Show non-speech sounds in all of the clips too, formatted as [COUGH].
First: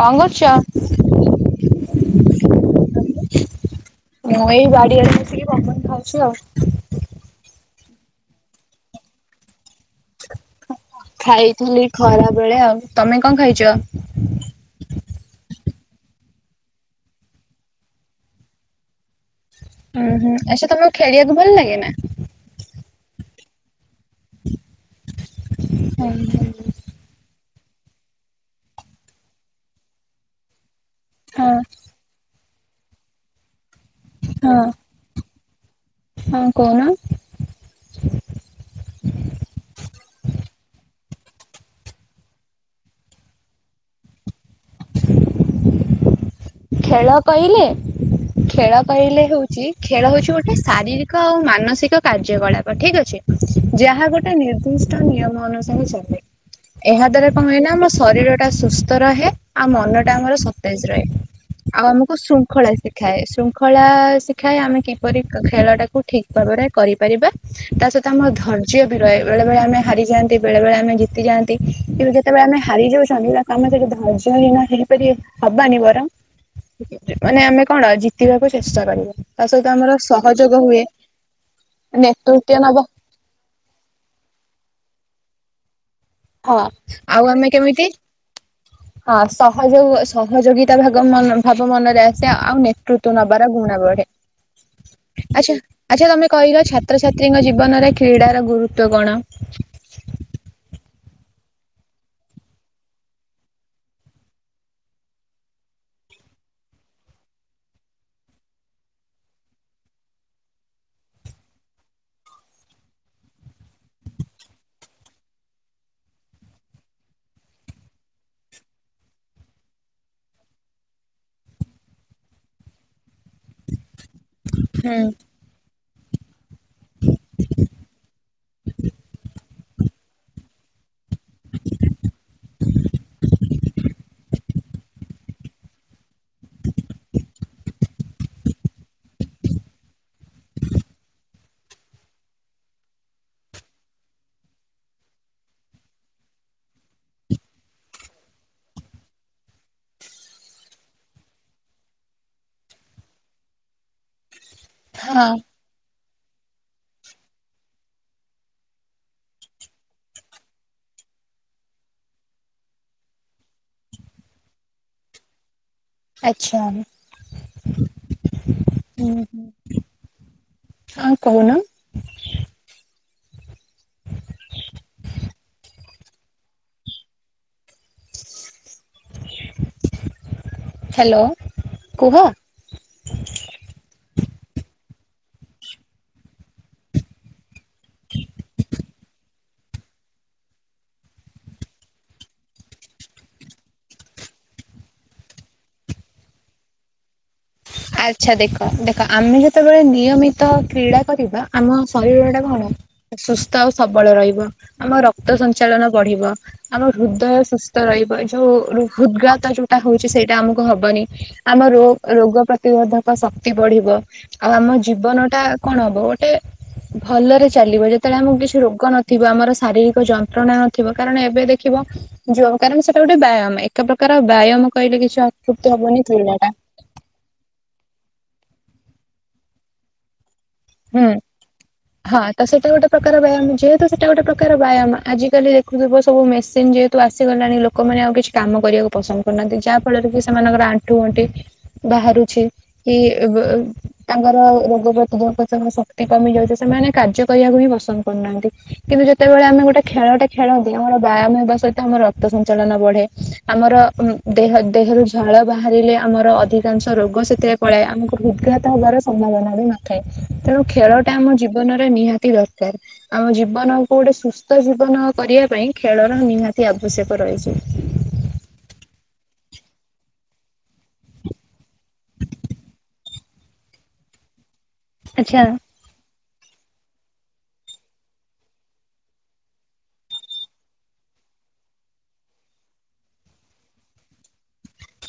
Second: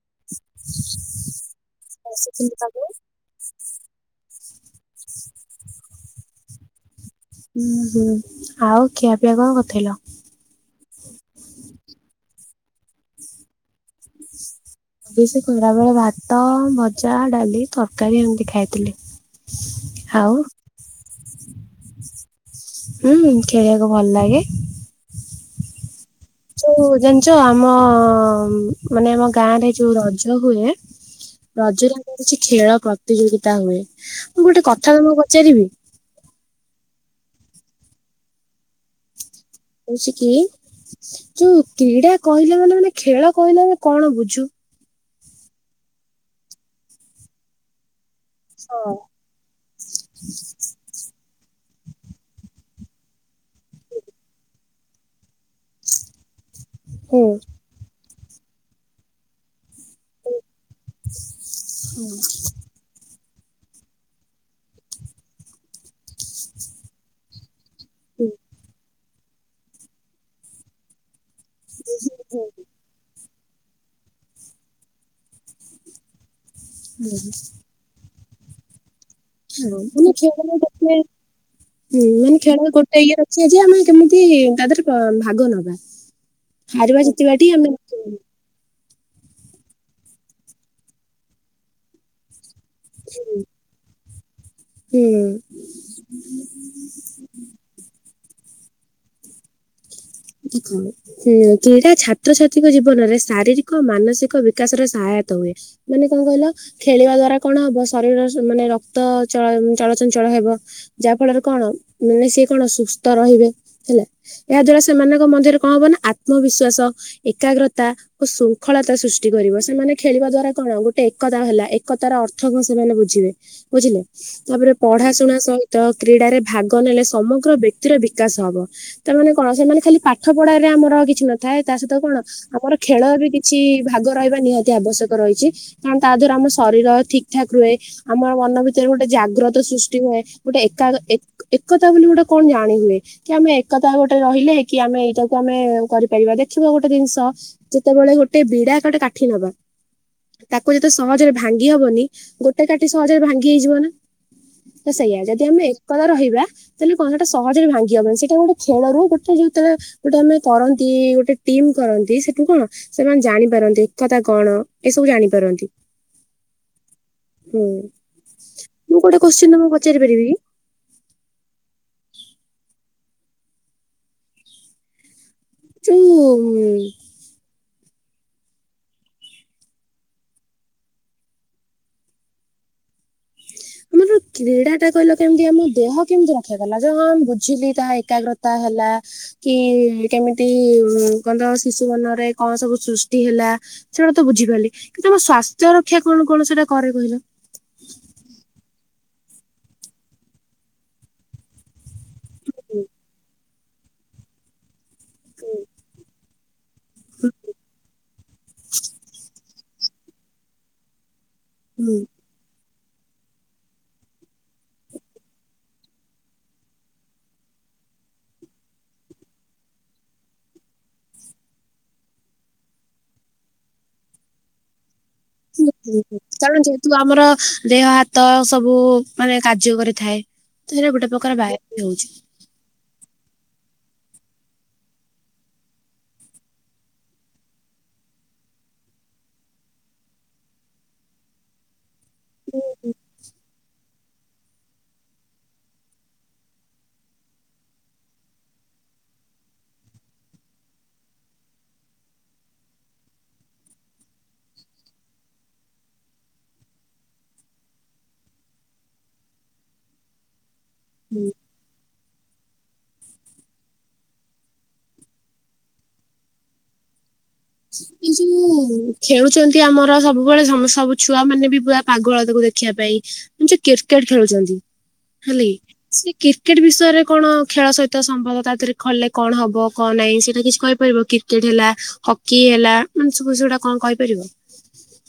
କଣ କରୁଚ? [UNINTELLIGIBLE] ମୁଁ ଏଇ ବାଡିଆଡେ ବସିକି ପବନ ଖାଉଛୁ ଆଉ। ଉଁ ହୁଁ ଆଉ ଖିଆପିଆ କଣ କରିଥିଲ? ଖାଇଥିଲି ଖରା ବେଳେ ଆଉ ତମେ କଣ ଖାଇଚ? ମୁ ଵି ସେଇ ଖଲାବେଳେ ଭାତ ଭଜା ଡାଲି ତରକାରୀ ଏମିତି ଖାଇଥିଲି। ହୁଁ ଆଉ ହୁଁ ଆଛା ତମକୁ ଖେଳିବାକୁ ଭଲ ଲାଗେ ନା? ହୁଁ ଖେଳିବାକୁ ଭଲ ଲାଗେ? ହଉ ହଉ। ଯୋଉ ଜାଣିଚ ଆମ ମାନେ ଆମ ଗାଁ ରେ ଯୋଉ ରଜ ହୁଏ। ହଁ ରଜରେ ଆମର କିଛି ଖେଳ ପ୍ରତିଯୋଗିତା ହୁଏ ମୁଁ ଗୋଟେ କଥା ତମକୁ ପଚାରିବି? ହଁ କହୁନ। ହଉଚି କି ଯୋଉ କ୍ରୀଡା କହିଲେ ମାନେ ମାନେ ଖେଳ କହିଲେ ଆମେ କଣ ବୁଝୁ? [UNINTELLIGIBLE] ଖେଳ କହିଲେ ଖେଳ ହଁ କହିଲେ ହଉଚି ଖେଳ ହଉଚି ଗୋଟେ ଶାରୀରିକ କ ମାନସିକ କାର୍ଯ୍ୟକଳାପ ଠିକି ଅଛି ଯାହା ଗୋଟେ ନିର୍ଦ୍ଦିଷ୍ଟ ନିୟମ ଅନୁସାରେ ଚାଲେ। ଏହା ହୁଁ। ଦ୍ଵାରା କଣ ହୁଏନା ଆମ ଶରୀର ଟା ସୁସ୍ଥ ରହେ ଆଉ ମନ ଟା ଆମର ସତେଜ ରହେ। [UNINTELLIGIBLE] ଆଉ ଆମକୁ ଶୃଙ୍ଖଳା ସେ ଶିଖାଏ ଶୃଙ୍ଖଳା ଶିଖାଏ ଆମେ କିପରି ଖେଳଟାକୁ ଠିକ୍ ଭାବରେ କରିପାରିବା। ତା ସହିତ ଆମର ହୁଁ ଧୈର୍ଯ୍ୟ ବି ରହେ ବେଳେବେଳେ ଆମେ ହାରିଯାନ୍ତି ବେଳେବେଳେ ଆମେ ଜିତିଯାଆନ୍ତି କିନ୍ତୁ ଯେତେବେଳେ ଆମେ ହାରି ଯାଉଛନ୍ତି ତାକୁ ଆମେ କେବେ ଧୈର୍ଯ୍ୟହୀନ ହେଇପାରିବ ହବାନି ବରଂ [UNINTELLIGIBLE] ମାନେ ଆମେ କଣ ଜିତିବାକୁ ଚେଷ୍ଟା କରିବା। ତା ସହିତ ଆମର ହଁ ସହଯୋଗ ଖେଳର ହୁଏ ଗୋଟେ ହୁଁ ମାନେ ନେତୃତ୍ୱ ଖେଳ ନବ ଗୋଟେ ଇଏ ର ଆଜି ଆମେ କେମିତି ତା ଧେରେ ଭାଗ ନବା ହଁ ହାରିବା ଆଉ ଜିତିବାଟି ଆମେ [INAUDIBLE] କେମିତି ହଁ ସହଯୋଗ ସହଯୋଗିତା ଭାଗ ମନରେ ଭାବ ମନରେ ଆସେ ଆଉ ମେ କୃତ ନବାର ଗୁଣା ବଢେ ହୁଁ। ଆଚ୍ଛା ଆଚ୍ଛା ତମେ କହିଲ ଛାତ୍ରଛାତ୍ରୀଙ୍କ ଜୀବନରେ କ୍ରୀଡ଼ାର ଗୁରୁତ୍ଵ କଣ? [UNINTELLIGIBLE] ହଁ କ୍ରୀଡ଼ା ଛାତ୍ରଛାତ୍ରୀଙ୍କ ଜୀବନରେ ଶାରୀରିକ ମାନସିକ ବିକାଶ ର ସାହୟତ ହୁଏ। ମାନେ କଣ କହିଲ ଖେଳିବା ଦ୍ଵାରା କଣ ହବ ଶରୀର ମାନେ ରକ୍ତ ଚଳ ଚଳଚଞ୍ଚଳ ହେବ। ଯାହା ଫଳରେ କଣ ମାନେ ସିଏ କଣ ସୁସ୍ଥ ରହିବେ ହେଲା ଏହା ଦ୍ଵାରା ସେମାନଙ୍କ ମଧ୍ୟରେ କଣ ହବ ନା ଆତ୍ମବିଶ୍ଵାସ ଏକାଗ୍ରତା ଶୃଙ୍ଖଳତା ସୃଷ୍ଟି କରିବ ସେମାନେ ଖେଳିବା ଦ୍ଵାରା କଣ ଗୋଟେ ଏକତା ହେଲା ଏକତାର ଅର୍ଥ କଣ ସେମାନେ ବୁଝିବେ ବୁଝିଲେ ତାପରେ ହୁଁ ପଢା ଶୁଣା ସହି ତ କ୍ରୀଡାରେ ଭାଗ ନେଲେ ସମଗ୍ର ବ୍ୟକ୍ତିର ବିକାଶ ହବ ତାମାନେ କଣ ସେମାନେ ଖାଲି ପାଠ ପଢାରେ ଆମର ଆଉ କି ଛି ନଥାଏ ତା ସହିତ କଣ ଆମର ଖେଳ ବି କିଛି ଭାଗ ରହିବା ନିହାତି ଆବଶ୍ୟକ ରହିଛି କାରଣ ତା ଦ୍ଵାରା ଆମର ଶରୀର ଠିକ ଠାକ ରୁହେ ଆମ ମନ ଭିତରେ ଗୋଟେ ଜାଗ୍ରତ ସୃଷ୍ଟି ହୁଏ ଗୋଟେ ଏକାଗ ଏକା ଏକତା ବୋଲି ଗୋଟେ କଣ ଜାଣିହୁଏ କି ଆମେ ଏକତା ଗୋଟେ ରହିଲେ କି ଆମେ ଏଇଟାକୁ ଆମେ କରିପାରିବା ଦେଖିବା ଗୋଟେ ଜିନିଷ ଯେତେବେଳେ ଗୋଟେ ବିଡା ଗୋଟେ କାଠି ନବା ତାକୁ ଯେତେ ସହଜରେ ଭାଙ୍ଗି ହବନି ଗୋଟେ କାଟି ସହଜରେ ଭାଙ୍ଗି ହେଇଯିବ ନା? ତ ସେଇଆ ହଁ ଯଦି ଆମେ କତା ରହିବା ତାହେଲେ କଣ୍ଟା ଟା ସହଜରେ ଭାଙ୍ଗିହବ ସେଟା ଗୋଟେ ଖେଳରୁ ଗୋଟେ ଯୋଉ ଯେତେବେଳେ ଗୋଟେ ଆମେ କରନ୍ତି ଗୋଟେ ଟିମ କରନ୍ତି ସେଠୁ କଣ ସେମାନେ ଜାଣିପାରନ୍ତି ଏକତା କଣ ଏସବୁ ଜାଣିପାରନ୍ତି। ଆଚ୍ଛା ହୁଁ ହଁ ମୁଁ ଗୋଟେ ହୁଁ କୋଶ୍ଚିନ୍ ତମକୁ ପଚାରି ପାରିବି କି? ହଁ କହୁନ। ଯୋଉ ମ-ମ ହାଲୋ କୁହ। [UNINTELLIGIBLE] କ୍ରୀଡ଼ା ଟା କହିଲ କେମତି ଆମ ଦେହ କେମିତି ରକ୍ଷା କଲା ଯେ ହଁ ମୁଁ ବୁଝିଲି ତାହା ଏକାଗ୍ରତା ହେଲା କି କେମିତି ମ-ମ କନ୍ତ ଶିଶୁ ମନରେ କଣ ସବୁ ସୃଷ୍ଟି ହେଲା ସେଇଟା ତ ବୁଝିପାରିଲି କିନ୍ତୁ ଆମ ସ୍ଵାସ୍ଥ୍ୟ ରକ୍ଷା କଣ କଣ ସେଇଟା କରେ କହିଲ। ଆଚ୍ଛା ଦେଖ ଦେଖ ଆମେ ଯେତେବେଳେ ନିୟମିତ କ୍ରୀଡ଼ା କରିବା ଆମ ଶରୀର ଟା କଣ ସୁସ୍ଥ ଆଉ ସବଳ ରହିବ। ଆମ ରକ୍ତ ସଞ୍ଚାଳନ ବଢିବ। ଆମ ହୃଦୟ ସୁସ୍ଥ ରହିବ ଯୋଉ ହୃ ହୃଦଘାତ ଯୋଉଟା ହଉଛି ସେଇଟା ଆମକୁ ହବନି। ଆମ ରୋ ହୁଁ। ରୋଗ ପ୍ରତି ପ୍ରତିବୋଧକ ଶକ୍ତି ବଢିବ ଆଉ ଆମ ଜୀବନ ଟା କଣ ହବ ଗୋଟେ ଭଲରେ ଚାଲିବ ଯେତେବେଳେ ଆମକୁ କିଛି ରୋଗ ନଥିବ ଆମର ଶାରୀରିକ ଯନ୍ତ୍ରଣା ନଥିବ କାରଣ ଏବେ ଦେଖିବ ଯୋଉ କାରଣ ସେଟା ଗୋଟେ ବ୍ୟାୟାମ ଏକ ପ୍ରକାର ବ୍ୟାୟାମ କହିଲେ କିଛି ଅ [INAUDIBLE] କାରଣ ଯେହେତୁ ଆମର ଦେହ ହାତ ସବୁ ମାନେ କାର୍ଯ୍ୟ କରିଥାଏ ତ ସେଇଟା ଗୋଟେ ହୁଁ। ପ୍ରକାର ବାୟାମ ବି ହଉଛି। ହଁ ତ ସେଟା ଗୋଟେ ପ୍ରକାର ବ୍ୟାୟାମ ଯେହେତୁ ସେଇଟା ଗୋଟେ ପ୍ରକାର ବ୍ୟାୟାମ ଆଜିକାଲି ଦେଖୁଥିବ ସବୁ ମେସିନ ଯେହେତୁ ଆସିଗଲାଣି ଲୋକ ଲୋକମାନେ ଆଉ କିଛି କାମ କରିବାକୁ ପସନ୍ଦ କରୁନାହାନ୍ତି ଯାହା ଫଳରେ କି ସେମାନଙ୍କର ଆଣ୍ଠୁ ଗଣ୍ଠି ବାହାରୁଛି କି ବି ବି ତାଙ୍କର ରୋଗ ପ୍ରତିରୋଧକ। ଶକ୍ତି କମି ଯାଉଛି ସେମାନେ କାର୍ଯ୍ୟ କରିବାକୁ ହିଁ ପସନ୍ଦ କରୁନାହାନ୍ତି। କିନ୍ତୁ ଯେତେବେଳେ ଆମେ ଗୋଟେ ଖେଳଟେ- - ଖେଳନ୍ତି ଆମର ବ୍ୟାୟାମ ହେବା ସହିତ ଆମର ରକ୍ତ ସଞ୍ଚାଳନ ବଢେ, ଆମର ଦେହ ଦେହରୁ ଝାଳ ବାହାରିଲେ ଆମର ଅଧିକାଂଶ ରୋଗ ସେଥିରେ ପଳାଏ ଆମକୁ ହୃଦ୍ଘାତ ହେବାର ସମ୍ଭାବନା ବି ନଥାଏ। ତେଣୁ ଖେଳଟା ଆମ ଜୀବନରେ ନିହାତି ଦରକାର। ଆମ ଜୀବନକୁ ଗୋଟେ ସୁସ୍ଥ ଜୀବନ କରିଆ ପାଇଁ ଖେଳର ନିହାତି ଆବଶ୍ୟକ ରହିଛି। ଏ ଯୋଉ ଖେଳୁଚନ୍ତି ଆମର ସବୁବେଳେ ସବୁ ଛୁଆ ମାନେ ବି ପୁରା ପାଗଳ ତାକୁ ଦେଖିବା ପାଇଁ। ଯ କ୍ରିକେଟ ଖେଳୁଚନ୍ତି ଆଚ୍ଛା। ହେଲିକି। ସେ କ୍ରିକେଟ ବିଷୟରେ କଣ ଖେଳ ସହିତ ସମ୍ଭବ ତା ଦେହରେ ଖଲେ କଣ ହବ କଣ ନାହିଁ ସେଇଟା କିଛି କହିପାରିବ? କ୍ରିକେଟ ହେଲା ହକି ହେଲା ମାନେ ସବୁ ସେଗୁଡା କଣ କହିପାରିବ?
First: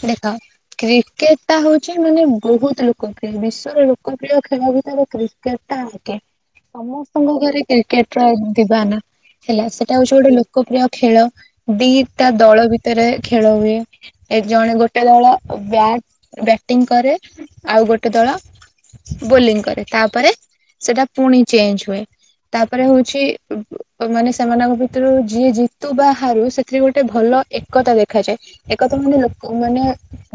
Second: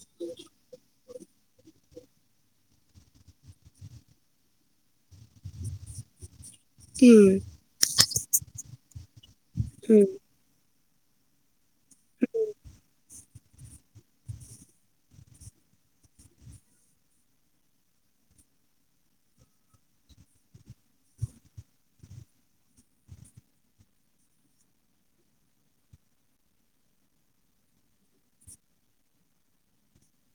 ଦେଖ- - କ୍ରିକେଟଟା ହଉଚି ମାନେ ବହୁତ ଲୋକପ୍ରିୟ ବିଶ୍ଵର ଲୋକପ୍ରିୟ ଖେଳ ଭିତରେ କ୍ରି - - କେତା ଆକେ। ହୁଁ ସମସ୍ତଙ୍କ ଘରେ କ୍ରିକେଟ ର ଦିବାନ ହେଲା ସେଟା ହଉଚି ହୁଁ ଗୋଟେ ଲୋ - - ଲୋକପ୍ରିୟ ଖେଳ ଦିଟା ଦଳ ଭିତରେ ଖେଳ ହୁଏ। ଏ ଜଣେ ଗୋଟେ ଦଳ ବ୍ୟାଟ ବ୍ୟାଟିଂ କରେ ଆଉ ଗୋଟେ ଦଳ- - ବୋଲିଂ କରେ ତାପରେ ସେଟା ପୁଣି ଚେଞ୍ଜ ହୁଏ। ତାପରେ ହଉଚି ମାନେ ସେମାନଙ୍କ ଭିତରୁ ଯିଏ ଜିତୁ ବା ହାରୁ ସେଥିରେ ଗୋଟେ ଭଲ ଏକତା ଦେଖାଯାଏ। ଏକଥା ମାନେ ମାନେ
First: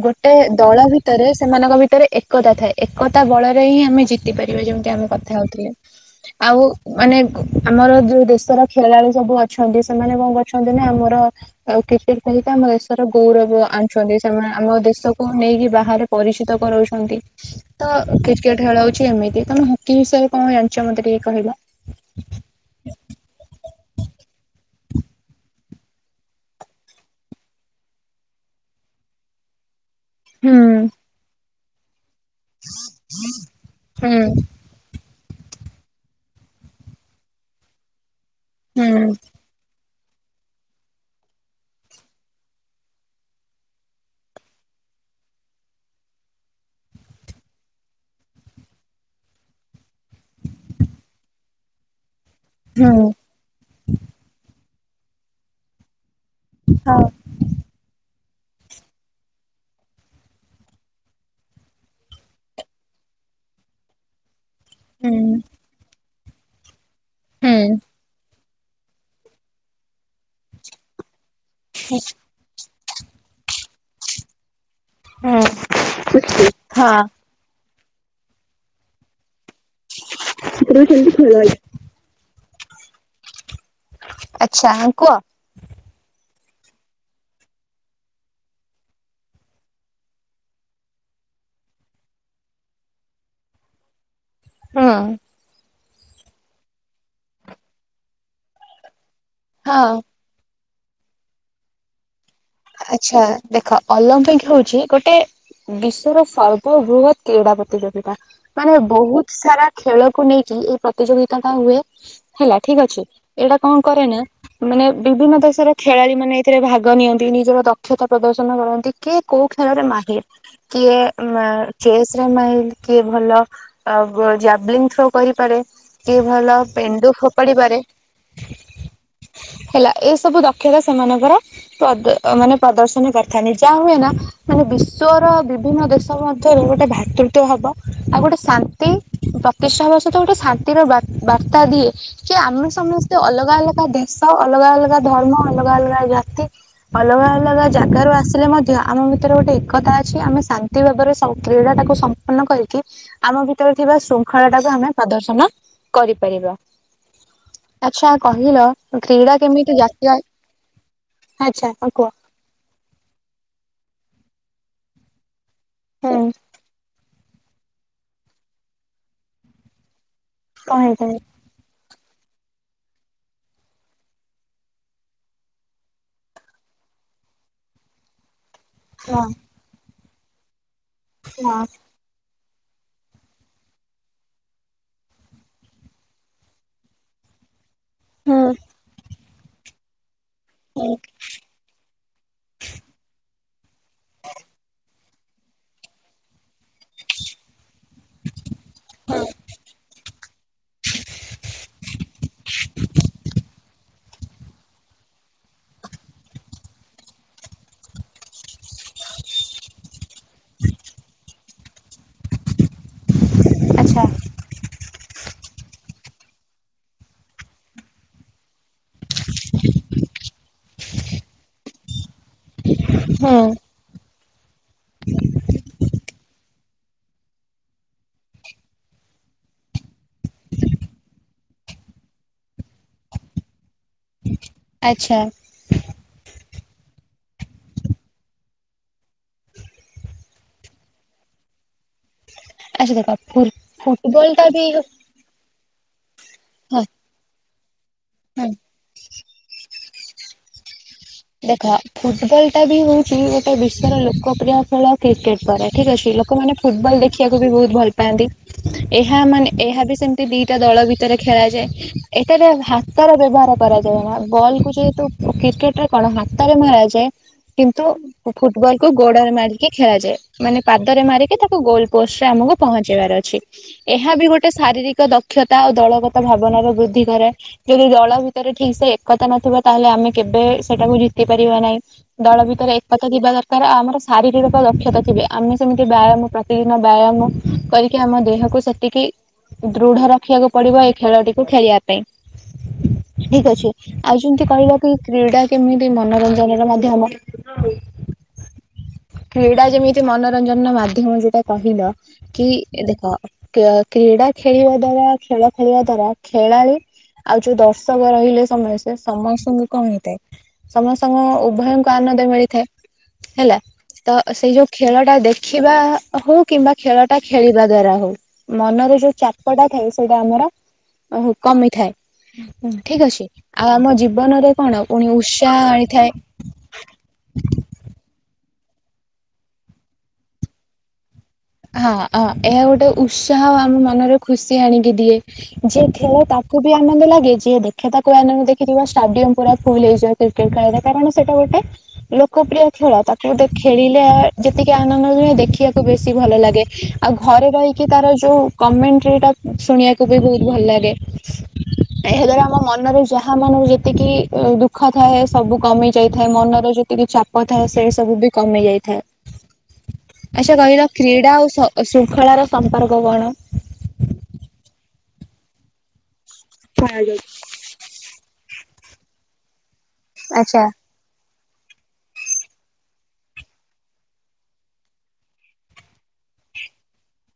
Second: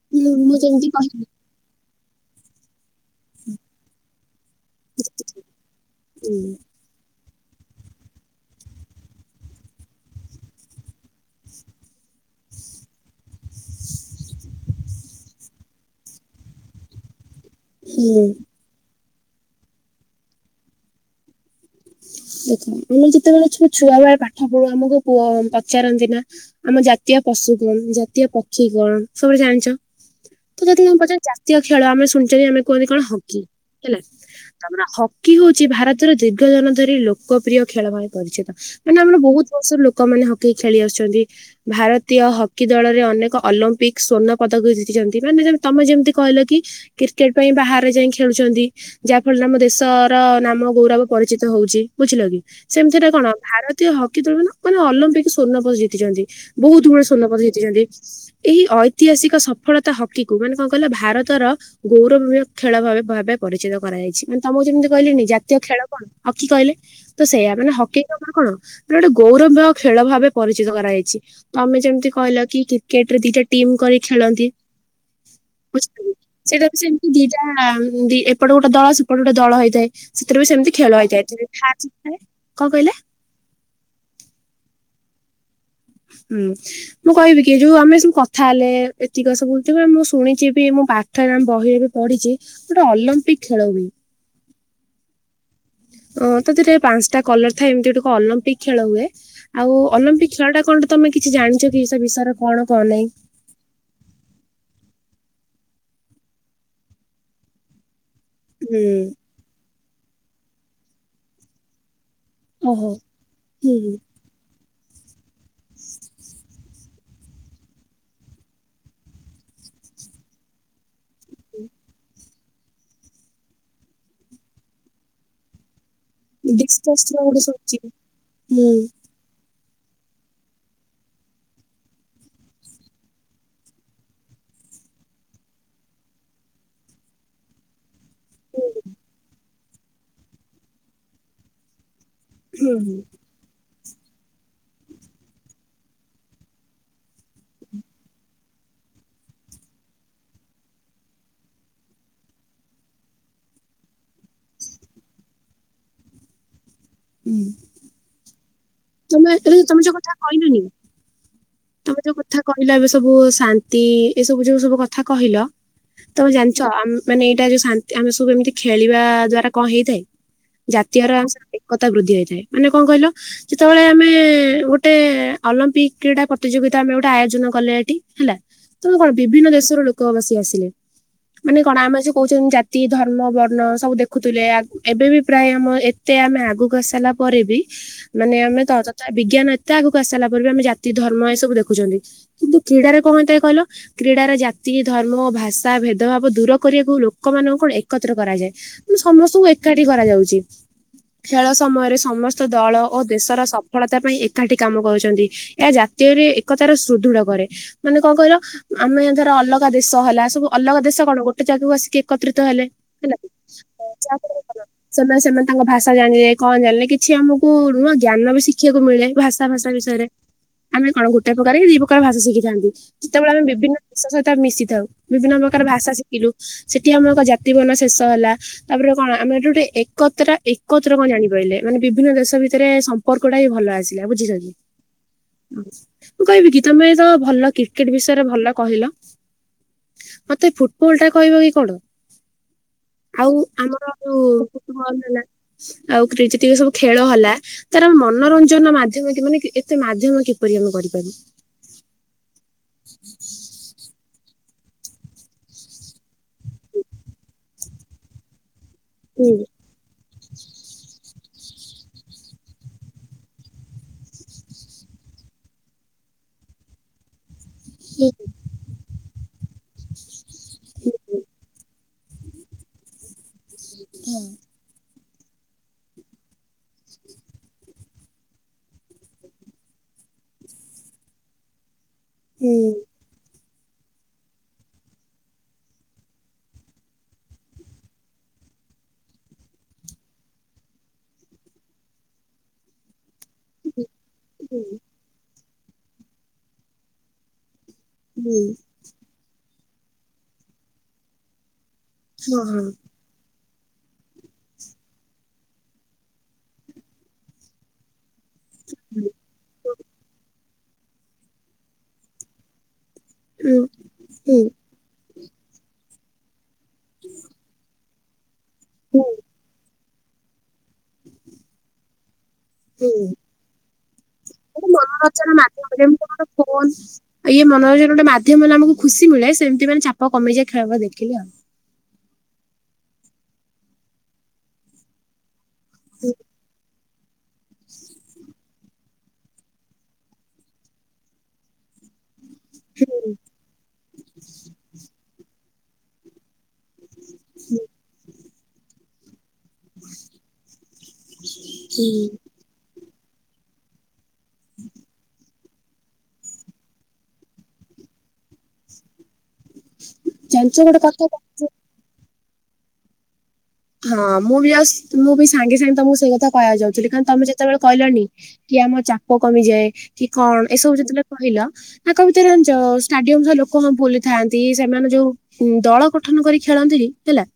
ଗୋଟେ ମୁଁ ଦଳ ଯେମିତି କହିଲି ଭିତରେ ସେମାନଙ୍କ ଭିତରେ ଏକତା ଥାଏ। ଏକତା ବଳରେ ହିଁ ଆମେ ଜିତି ପାରିବା ଯେମି- - ଏବେ କଥା ହଉଥିଲେ ଆଉ ହୁଁ - - ମାନେ ଆମର ଯୋଉ ଦେଶର ଖେଳାଳି ସବୁ ଅଛନ୍ତି ସେମାନେ କଣ କରଛନ୍ତି ନା ଆମ - - କ୍ରିକେଟ ସହିତ ଆମ ଦେଶର କୌରବ ଆଣୁଛନ୍ତି। ସେମାନେ ଆମ ଦେଶକୁ ନେଇକି ବାହାରେ ପରିଚିତ କରାଉଛନ୍ତି। ତ ହୁଁ। କ୍ରିକେଟ ଖେଳ ହଉଚି ଏମିତି, ତମେ ହକି ବିଷୟରେ କଣ ଜାଣିଚ ମତେ ଟିକେ କହିଲ? ଆମେ ଯେତେବେଳେ ଛୁ ଛୁଆ ବେଳେ ପାଠ ପଢୁ ଆମକୁୁ ପଚାରନ୍ତି ନା। ଆମ ଜାତୀୟ ପଶୁ କଣ? ଜାତୀୟ ପକ୍ଷୀ କଣ, ସବୁ ଜାଣିଚ? ହୁଁ ତ ଯଦି କଣ କହନ୍ତି ଜାତୀୟ ଖେଳ ଆମେ ଶୁଣିଚନ୍ତି ଆମେ କୁହନ୍ତି କଣ ହକି। ହେଲା। ହୁଁ ଆମର ହକି ହଉଚି ଭାରତର ଦୀର୍ଘ ଦନ ଧରି ଲୋକପ୍ରିୟ ଖେଳରୁପେ ପରିଚିତ। ହୁଁ ମାନେ ଆମର ବହୁତ କ ଲୋକମାନେ ହକି ଖେଳି ଆସୁଚନ୍ତି। ଭାରତୀୟ ହକି ଦଳରେ ଅନେକ ଅଲମ୍ପିକ୍ ସ୍ଵର୍ଣ୍ଣ ପଦକ ଜିତି ଚନ୍ତି। ମାନେ ତମେ ଯେମିତି କହିଲ କି? କ୍ରିକେଟ୍ ପାଇଁ ବାହାରେ ଯାଇଁ ଖେଳୁଚନ୍ତି। ଯାହା ଫଳରେ ଆମ ଦେଶର ନାମ ଗୌରବ ପରିଚିତ ହଉଚି। ବୁଝିଲ କି? ହଁ ସେମିତିରେ କଣ ଭାର ତ ହକି ଦଳନ ମାନେ ଅଲମ୍ପିକ ସ୍ଵର୍ଣପଦ ଜିତି ଚନ୍ତି, ବହୁତ ବଡ ସ୍ଵର୍ଣ୍ଣପଦ ଜଡିଚନ୍ତି। ଏହି ଐତିହାସିକ ସଫଳତା ହକିକୁୁ ମାନେ କଣ କହିଲ ଭାରତର ଗୌରବମୟ ଖେଳ ଭାବେ ପରିଚିତ କରାଯାଇଛି। ମାନେ ତମକୁ ଯେମିତି ହୁଁ କହିଲେନି ଜାତୀୟ ଖେଳ କଣ? ହକି କହିଲେ ତ ସେଇୟା ହୁଁ ମାନେ ହକି ଖବର କଣ? ଗୋଟେ ଗୌରବ ଖେଳ ଭାବେ ପରିଚିତ କରାଯାଇଛି। ତମେ ଯେମିତି କହିଲ କି କ୍ରିର୍ଟରେ ଦିଟା ଟିମ୍ କରି ଖେଳନ୍ତି। ହୁଁ ବୁଝିଲ ସେଟା ହଁ ସେମତି ଦି ଟ୍ଟା ଏପଟେ ଗୋଟେ ଦଳ ସେପଟ ଗୋଟେ ଦଳ ହେଇଯାଏ, ସେଥିରେ ବି ସେମିତି ଖେଳ ହେଇଯାଇଥାଏ। କଁ କହିଲେ? ଆଚ୍ଛା, ହଁ କୁଅ। ଉଁ ମୁଁ କହିବି କି ଯୋଉ ଆମେ ସବୁ କଥା ହେଲେ ଏତିକ ସବୁ ମୁଁ ଶୁଣିଚି ବି ମୋ ବା ଏଠାରେ ଆମ ବହିରେ ବି ପଢିଚି ଗୋଟେ ଅଲମ୍ପିକ୍ ଖେଳ ହୁଏ। ହଁ। ଓ ତାଥିରେ ପାଂସଟା କଲର ଥାଏ, ଏମିତି ଗୋଟେ ଅଲମ୍ପିକ୍ ଖେଳ ହୁଏ। ଆଉ ହଁ ଅଲମ୍ପିକ୍ ଖେଳ ଟା କଣ ତମେ କିଛି ଜାଣିଛ କି ସେ ବିଷୟରେ? କଣ କଣ ନାହିଁ? ଆଚ୍ଛା, ଦେଖ ଅଲମ୍ପିକ୍ ହଉଚି ଗୋଟେ ବିଶ୍ଵର ସର୍ବବୃହତ୍ କ୍ରୀଡ଼ା ପ୍ରତିଯୋଗିତା। ମାନେ ହୁଁ। ବୋହୁତ୍ ସାରା ଖେଳକୁ ନେଇକି ଏଇ ପ୍ରତିଯୋଗିତା ଟା ହୁଏ। ହେଲା ଠିକ୍ ଓହୋ ଅଛି, ଏଇଟା କଣ ହୁଁ କରେ ନା ମାନେ ବିଭିନ୍ନ ଦେଶର ଖେଳାଳି ମାନେ ଏଥିରେ ଭାଗ ନିଅନ୍ତି। କିଏ ନିଜର ଦକ୍ଷତା ପ୍ରଦର୍ଶନ କରନ୍ତି, କି କୋଉ ଖେଳରେ ମାହିର୍। କିଏ ଚେସ୍ ରେ ମାଇଲ୍, କିଏ ଭଲ? ଆଉ ଜାବ୍ଲିଙ୍ଗ୍ ଥ୍ରୋ କରିପାରେ। କିଏ ଭଲ ଡିସକସ ପେଣ୍ଡୁ ର ଗୋଟେ ଫୋପାଡି ସରିଛି ପାରେ। ହୁଁ ହେଲା ଏ ସବୁ ଦକ୍ଷତା ସେମାନଙ୍କର ପଦ ମାନେ ପ୍ରଦର୍ଶନ କରିଥାନ୍ତିି, ଯାହା ହୁଏ ନା ମାନେ ବିଶ୍ଵର ବିଭିନ୍ନ ଦେଶ୍ ସବୁ ଅଂସରେ ଗୋଟେ ଭ୍ରାତୃତ୍ୱ ଭାବ। ଆଉ ଗୋଟେ ଶାନ୍ତି ପ୍ରତିଷ୍ଠା ହବା ସହିତ ଗୋଟେ ଶାନ୍ତିର ବାତ୍ ବାର୍ତ୍ତା ଦିଏ। ଚ ଆମେ ହୁଁ ହୁଁ ସମସ୍ତେ ଅଲଗା ଅଲଗା ଭେଶ, ଅଲଗା ଅଲଗା ଧର୍ମ, ଅଲଗା ଅଲଗା ଜାତି ଅଲଗା ଅଲଗା ଜାଗାରୁ ଆସିଲେ ମଧ୍ୟ ଆମ ଭିତରେ ଗୋଟେ ଏକତା ଅଛି। ଆମେ ଶାନ୍ ସାନ୍ତି ଭାବରେ ସ କ୍ରୀଡ଼ା ଟାକୁ ସମ୍ପୂର୍ଣ୍ଣ କରିକି ଆମ ଭିତରେ ଥିବା ଶୃଙ୍ଖଳା ଟାକୁ ଆମେ ପ୍ରଦର୍ଶନ କରିପାରିବା। [UNINTELLIGIBLE] ଆଚ୍ଛା କହିଲ, ତମେ କ୍ରୀଡ଼ା ଏ କେମିତି ତମେ ଯୋଉ ଜାତୀୟ କଥା କହିଲନି ଆଚ୍ଛା ହଁ ତମେ କୁହ ଯୋଉ କଥା କହିଲ ଏବେ ସବୁ ଶାନ୍ତି ଏ ସବୁ ଯୋଉ ସବୁ କଥା କହିଲ। ତମେ ହୁଁ ଜାଣିଚ ଆମ ମାନେ ଏଇଟା ଯୋଉ ଶାନ୍ତି ଆମେ ସବୁ ଏମିତି ଖେଳିବା ଦ୍ଵାରା କଣ ହେଇଥାଏ? କଣ ଜାତୀୟର ହେଇଥାନ୍ତା ଶ କଥା ବୃଦ୍ଧି ହେଇଥାଏ, ମାନେ କଣ କହିଲ? ଯେତେବେଳେ ଆମେ ଗୋଟେ ଅଲମ୍ପିକ୍ କ୍ରୀଡା ପ୍ରତିଯୋଗିତା ଆମେ ଗୋଟେ ଆୟୋଜନ କଲେ ଏଠି ହେଲା ତେଣୁ କଣ ହଁ ବିଭିନ୍ନ ଦେଶର ଲୋକ ଅବସ୍ୟ ଆସିଲେ। ମାନେ କଣ ଆମେ ଯୋଉ କହୁଚନ୍ତି, ଜା ଜାତି ଧର୍ମ ବର୍ଣ୍ଣ ସବୁ ଦେଖୁଥିଲେ ଏବେ ବି ପ୍ରାୟ ଆମ ଏତେ ଆମେ ଆଗକୁ ଆସିଲାପରେ ବି ମାନେ ହଁ ଆମେ ତଥା ବିଜ୍ଞାନ ଏତେ ଆଗକୁ ଆସିଲା ପରେ ବି ଆମେ ଜାତି ହୁଁ ଧର୍ମ ସବୁ ଦେଖୁଛନ୍ତି। କିନ୍ତୁ କ୍ରୀଡାରେ କଣ ହେଇଥାଏ କହିଲ, କ୍ରୀଡାର ଜାତି ଧର୍ମ ଭାଷା ଭେଦଭାବ ଦୂର କରିବାକୁ ଲୋକମାନଙ୍କ କଣ ଏକତ୍ର କରାଯାଏ ତୁ ସମସ୍ତଙ୍କୁ ଏକାଠି କରାଯାଉଛି। ଖେଳ ସମୟରେ ସମସ୍ତ ଦଳ ଓ ଦେଶର ସଫଳତା ପାଇଁ ଏକାଠି କାମ କରୁଛନ୍ତି। ଏହା ଜା ରେ ଏକତାର ସୁଦୃଢ କରେ। ମାନେ କଣ କହିଲ ଆମେ ଏ ଧର ଅଲଗା ଦେଶ ହେଲା ସବୁ ଅଲଗା ଦେଶ କଣ ଗୋଟେ ଜାଗାକୁ ଆସିକି ଏକତ୍ରିତ ହେଲେ। [UNINTELLIGIBLE] ଚା [UNINTELLIGIBLE] ସେମାନେ ସେମାନେ ତାଙ୍କ ଭାଷା ଜାଣିଲାେ କଣ ଜାଣିଲେ କିଛି ଆମକୁ ନୁହଁ ଜ୍ଞାନ ବି ଶିଖିବାକୁ ମିଳେ। ଭାଷା ସା ବିଷୟରେ। ଆମେ କଣ ଗୋଟେ ପ୍ରକାରରେ ଦି ପ୍ରକାର ଭାଷ ଶିଖିଥାନ୍ତି। ଯେତେବେଳେ ହୁଁ ଆମେ ବିଭିନ୍ନ ଜଷ ସହିତ ଆ ମିଶି ଥାଉ। ବିଭିନ୍ନ ପ୍ରକାର ଭାଷା ଶିଖିଲୁ ସେଠି ଆମର ଜାତି ବନ ଶେଷ ହେଲା ତାପରେ କଣ ଆମେ ଏଠି ଗୋଟେ ଏକତ୍ର ଏକତ୍ର କଣ ଜାଣିପାରିଲେ ମାନେ ବିଭିନ୍ନ ଦେଶ ଭିତରେ ସମ୍ପର୍କ ଟାବି ଭଲ ଆସିଲା,, ବୁଝିଲ କି। ଆଚ୍ଛା। ମୁଁ କହିବି କି, ତମେ ତ ଭଲ କ୍ରିକେଟ ବିଷୟରେ ଭଲ କହିଲ। ମତେ ଫୁଟବଲ ଟା କହିବ କି କଣ? ଆଚ୍ଛା ଦେଖ ଆଉ ଫୁ ଆମର ଯୋଉ, ଫୁଟବଲ ଟା ବି ହଁ ଫୁଟବଲ ହେଲା। ଆଉ କ୍ରି ଯେତିକି ସବୁ ଖେଳ ହେଲା, ତାର ହୁଁ ମନୋରଞ୍ଜନ ମାଧ୍ୟମ କି ମାନେ ଏତେ ମାଧ୍ୟମ କି ପରି ଆମେ କରିପାରୁ। ଦେଖ ଫୁଟବଲ ଟା ବି ହଉଛି, ଗୋଟେ ବିଶ୍ଵର ଲୋକପ୍ରିୟ ଖେଳ। କ୍ରିକେଟ ପରେ। ଠିକ୍ ଅଛି। ଲୋକମାନେ ଫୁଟବଲ୍ ଦେଖିବାକୁ ବି ବହୁତ ଭଲ ପାଆନ୍ତି। ଏହା ହୁଁ ମାନେ ଏହା ବି ସେମିତି ଦିଟା ଦଳ ଭିତରେ ଖେଳାଯାଏ। ଏଠାରେ ହାତର ବ୍ୟବହାର କରାଯାଏ। ନା ବଲ କୁ ଯେହେତୁ ଓ କ୍ରିକେଟ୍ ଟା କଣ ହାତରେ ମରାଯାଏ? କିନ୍ତୁ ହୁଁ ଫୁଟବଲକୁୁ ଗୋଡରେ ମାରିକି ଖେଳାଯାଏ। ମାନେ ପାଦରେ ମାରିକି ତାକୁ ଗୋଲ ପୋଷ୍ଟରେ ଆମକୁ ପହଞ୍ଚେଇବାର ଅଛି। ଏହା ବି ଗୋଟେ ଶାରୀରିକ ଦକ୍ଷତା ଓ ଦଳଗତ ଭାବନାର ବୃଦ୍ଧି କରେ। ଯଦି ଦଳ ଭିତରେ ଠିକ ସେ ଏକତା ନଥିବ, ତାହେଲେ ଆମେ କେବେ ସେଟାକୁ ଜିତି ପାରିବା ନାହିଁ। ଦଳ ହୁଁ ଭିତରେ ଏକତା ଥିବା ଦରକାର। ତାର ଆମର ଶାରୀରିକ ଦକ୍ଷତା ଥିବେ। ଆମେ ସେମିତି ବ୍ୟାୟାମ ପ୍ରତିଦିନ ବ୍ୟାୟାମ କରିକି ଆମ ଦେହକୁ ସେ ତିକି ଦୃଢ ରଖିବାକୁ ପଡିବ ଏଇ ଖେଳଟିକୁ ଖେଳିବା ପାଇଁ। ଠିକ ଅଛି। ଆଉ ଯେମିତି ହୁଁ କହିବାକୁ ଏ କ୍ରୀଡ଼ା କେମିତି ମନୋରଞ୍ଜନ ର ମାଧ୍ୟମ? ହୁଁ। କ୍ରିଡା ଯେମିତି ମନୋରଞ୍ଜନର ମାଧ୍ୟମ ଯୋଉଟା କହିଲ ହଁ କି ହଁ ଦେଖ କେ କ୍ରୀଡ଼ା ଖେଳିବା ଦ୍ଵାରା ଖେଳ ଖେଳିବା ଦ୍ଵାରା ଖେଳାଳି ଆଉ ଯୋଉ ଦର୍ଶ ସକ ରହିଲେ ସମସ୍ତେ ସମସ୍ତଙ୍କୁ କଣ ହେଇଥାଏ? ସମସ୍ତଙ୍କୁ, ଉଭୟଙ୍କୁ ଆନନ୍ଦ ମିଳିଥାଏ। ଉଁ ହେଲା। ତ ହୁଁ ସେଇ ଯୋଉ ଖେଳ ଟା ଦେଖିବା ହଉ, କିମ୍ବା ଖେଳଟା ଖେଳିବା ଦ୍ଵାରା ହଉ, ମନରେ ହୁଁ ଯୋଉ ଚାପଟା ଥାଏ ସେଇଟା ଆମର ଓହୋ କମିଥାଏ, ହୁଁ ଠିକ ଅଛି। ଆଉ ଆମ ଜୀବନରେ ଗୋଟେ କଣ? ପୁଣି ମନୋରଞ୍ଜନ ମାଧ୍ୟମ ଉତ୍ସାହ ଆଣିଥାଏ।। [UNINTELLIGIBLE] ଇଏ ମନୋରଞ୍ଜନ ଗୋଟ ମାଧ୍ୟମରେ ଆମକୁ ଖୁସି ମିଳେ। ସେମିତି ମାନେ ଚାପ କମିଯାଇ ଖେଳ ଫେଳ ଦେଖିଲି ଆଉ। ହଁ, ହଁ ଏହା ଗୋଟେ ଉତ୍ସାହ ଆମ ମନରେ ଖୁସି ଆଣିକି ଦିଏ। ଯିଏ ଖେଳେ ତାକୁ ବି ଆନନ୍ଦ ଲାଗେ। ଯିଏ ଦେଖେ ତାକୁ ବି ଆନନ୍ଦ, ଦେଖିଥିବେ ଷ୍ଟାଡିୟମ ପୁରା ଫୁଲ ହେଇଯାଏ କ୍ରିକେଟ ଖେଳ ଦେଖିବାକୁ। କାରଣ ସେଇଟା ଗୋଟେ ଲୋକପିୟ ଖେଳ। ତାକୁ ଖେଳିଲେ ଯେତିକି ଆନନ୍ଦ ନୁହେଁ ଦେଖିବାକୁ ବେଶୀ ଭଲ ଲାଗେ। ଆଉ ଘରେ ରହିକି ତାର ଯୋଉ, କମେଣ୍ଟ୍ରିଟା ଶୁଣିବାକୁ ବି ବହୁତ ଭଲ ଲାଗେ। ଏହା ଦ୍ଵାରା ଆମ ମନରେ ଯାହା ମାନ ଯେ ତିକି ଦୁଃଖ ଥାଏ ସବୁ କମି ଯାଇଥାଏ। ମନର ଯେତିକି ଚାପ ଥାଏ ସେ ସବୁ ବି କମି ଯାଇଥାଏ। ଜାଣିଛ ଆଛା ଗୋଟେ କହିଲ କଥା କ୍ରୀଡା ଜାଣିଛ? ଆଉ ଶ ଶୃଙ୍ଖଳାର ସମ୍ପର୍କ କଣ? ହଁ, ମୁଁ ବି ଜ ମୁଁ, ବି ସାଙ୍ଗେ ସାଙ୍ଗେ ତମକୁ ସେଇ କଥା କହିବାକୁ ଯାଉଥିଲି। କାର ତମେ ଯେ ଶୁଣାଯାଉଛି। ଯେତେବେଳେ କହିଲନି କି, ଆମ ଚାପ କମିଯାଏ କି କଣ? ଆଚ୍ଛା ଏସବୁ ଯେତେବେଳେ କହିଲ ତାଙ୍କ ଭିତରେ ଜ ଷ୍ଟାଡିୟମ ଜଉ ଲୋକ ଭୁଲିଥାନ୍ତି, ସେମାନେ ଯୋଉ ହୁଁ, ଦଳ ଗଠନ କରି ଖେଳନ୍ତିନି। ହେଲା।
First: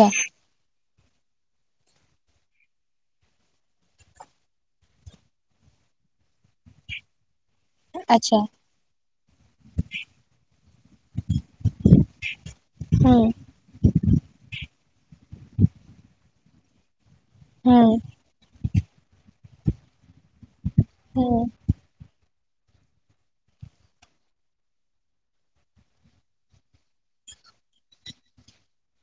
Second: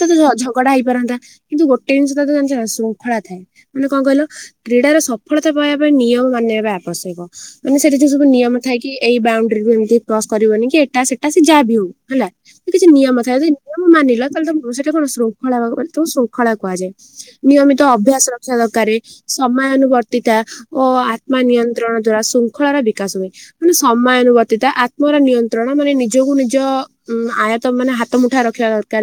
ତ ତ ଝଗଡା ହେଇପାରନ୍ତା। କିନ୍ତୁ ଗୋଟେ ଜିନିଷ ତ ଜାଣିଛ ନା ଶୃଙ୍ଖଳା ଥାଏ। ମାନେ କଣ କହିଲ? କ୍ରୀଡାର ସଫଳତା ପାଇବା ପାଇଁ ନିୟମ ମାନିବା ବି ଆବଶ୍ୟକ। ମାନେ ସେଇଟା ଯୋଉ ସବୁ ଆଚ୍ଛା ନିୟମ ଥାଏ କି ଏଇ ବାଉଣ୍ଡରିୁ ଏମିତି କ୍ରସ କରିବନି କି ଏଟା ସେଟା ସେ ଯାହା ବି ହଉ ହେଲା। କିଛି ହୁଁ ନିୟମ ଥାଏ। ନିୟମ ମାନିଲ ତାହାଲେ ତ ସେଟା କଣ ଶୃଙ୍ଖଳା ତାକୁ ଶୃଙ୍ଖଳା କୁହାଯାଏ। ହୁଁ ନିୟମିତ ଅଭ୍ୟାସର ସହକାରେ ସମୟାନୁବର୍ତ୍ତିତା ଓ ହୁଁ। ଆତ୍ମ ନିୟ ତ୍ରଣତାଳ ଶୃଙ୍ଖଳାର ବିକାଶ ହୁଏ। ମାନେ ସମୟାନୁବର୍ତ୍ତିତା ଆତ୍ମର ନିୟନ୍ତ୍ରଣ ମାନେ ନିଜକୁ ନିଜ ଉଁ ଆୟାତ ମାନେ ହାତ ମୁଠାରେ ରଖିବା ଦରକାର।